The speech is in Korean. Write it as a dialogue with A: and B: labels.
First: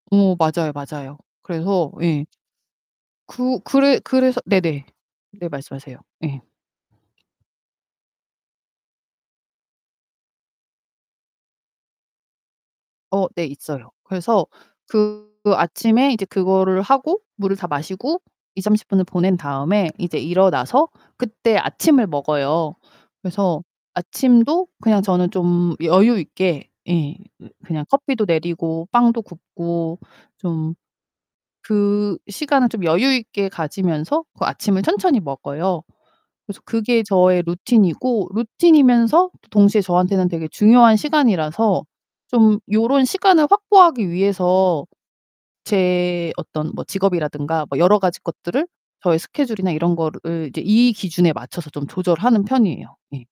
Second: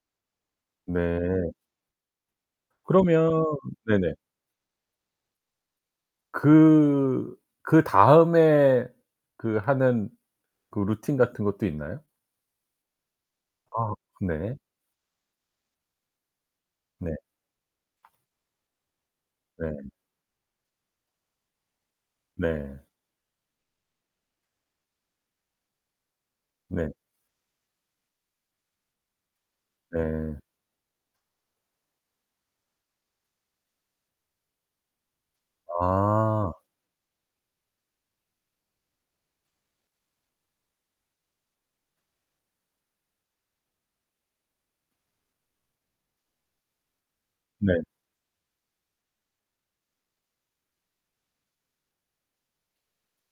A: 어 맞아요, 맞아요.
B: 네.
A: 그래서 예.
B: 그러면
A: 그 그래
B: 네네.
A: 그래서 네네. 네 말씀하세요. 예.
B: 그 그다음에 그 하는 그 루틴 같은 것도 있나요?
A: 어 네 있어요.
B: 아
A: 그래서
B: 네.
A: 그 아침에 이제 그거를
B: 네.
A: 하고 물을 다 마시고 20-30 분을 보낸
B: 네.
A: 다음에 이제 일어나서 그때 아침을 먹어요.
B: 네.
A: 그래서 아침도 그냥 저는 좀 여유 있게
B: 네.
A: 예 그 그냥 커피도 내리고 빵도 굽고
B: 네.
A: 좀 그 시간을 좀 여유 있게 가지면서 그 아침을 천천히 먹어요.
B: 아.
A: 그래서 그게 저의 루틴이고 루틴이면서 도 동시에 저한테는 되게 중요한 시간이라서 좀 요런 시간을 확보하기 위해서 제 어떤 뭐 직업이라든가 뭐
B: 네.
A: 여러 가지 것들을 저의 스케줄이나 이런 거으 를 이제 이 기준에 맞춰서 좀 조절하는 편이에요 예.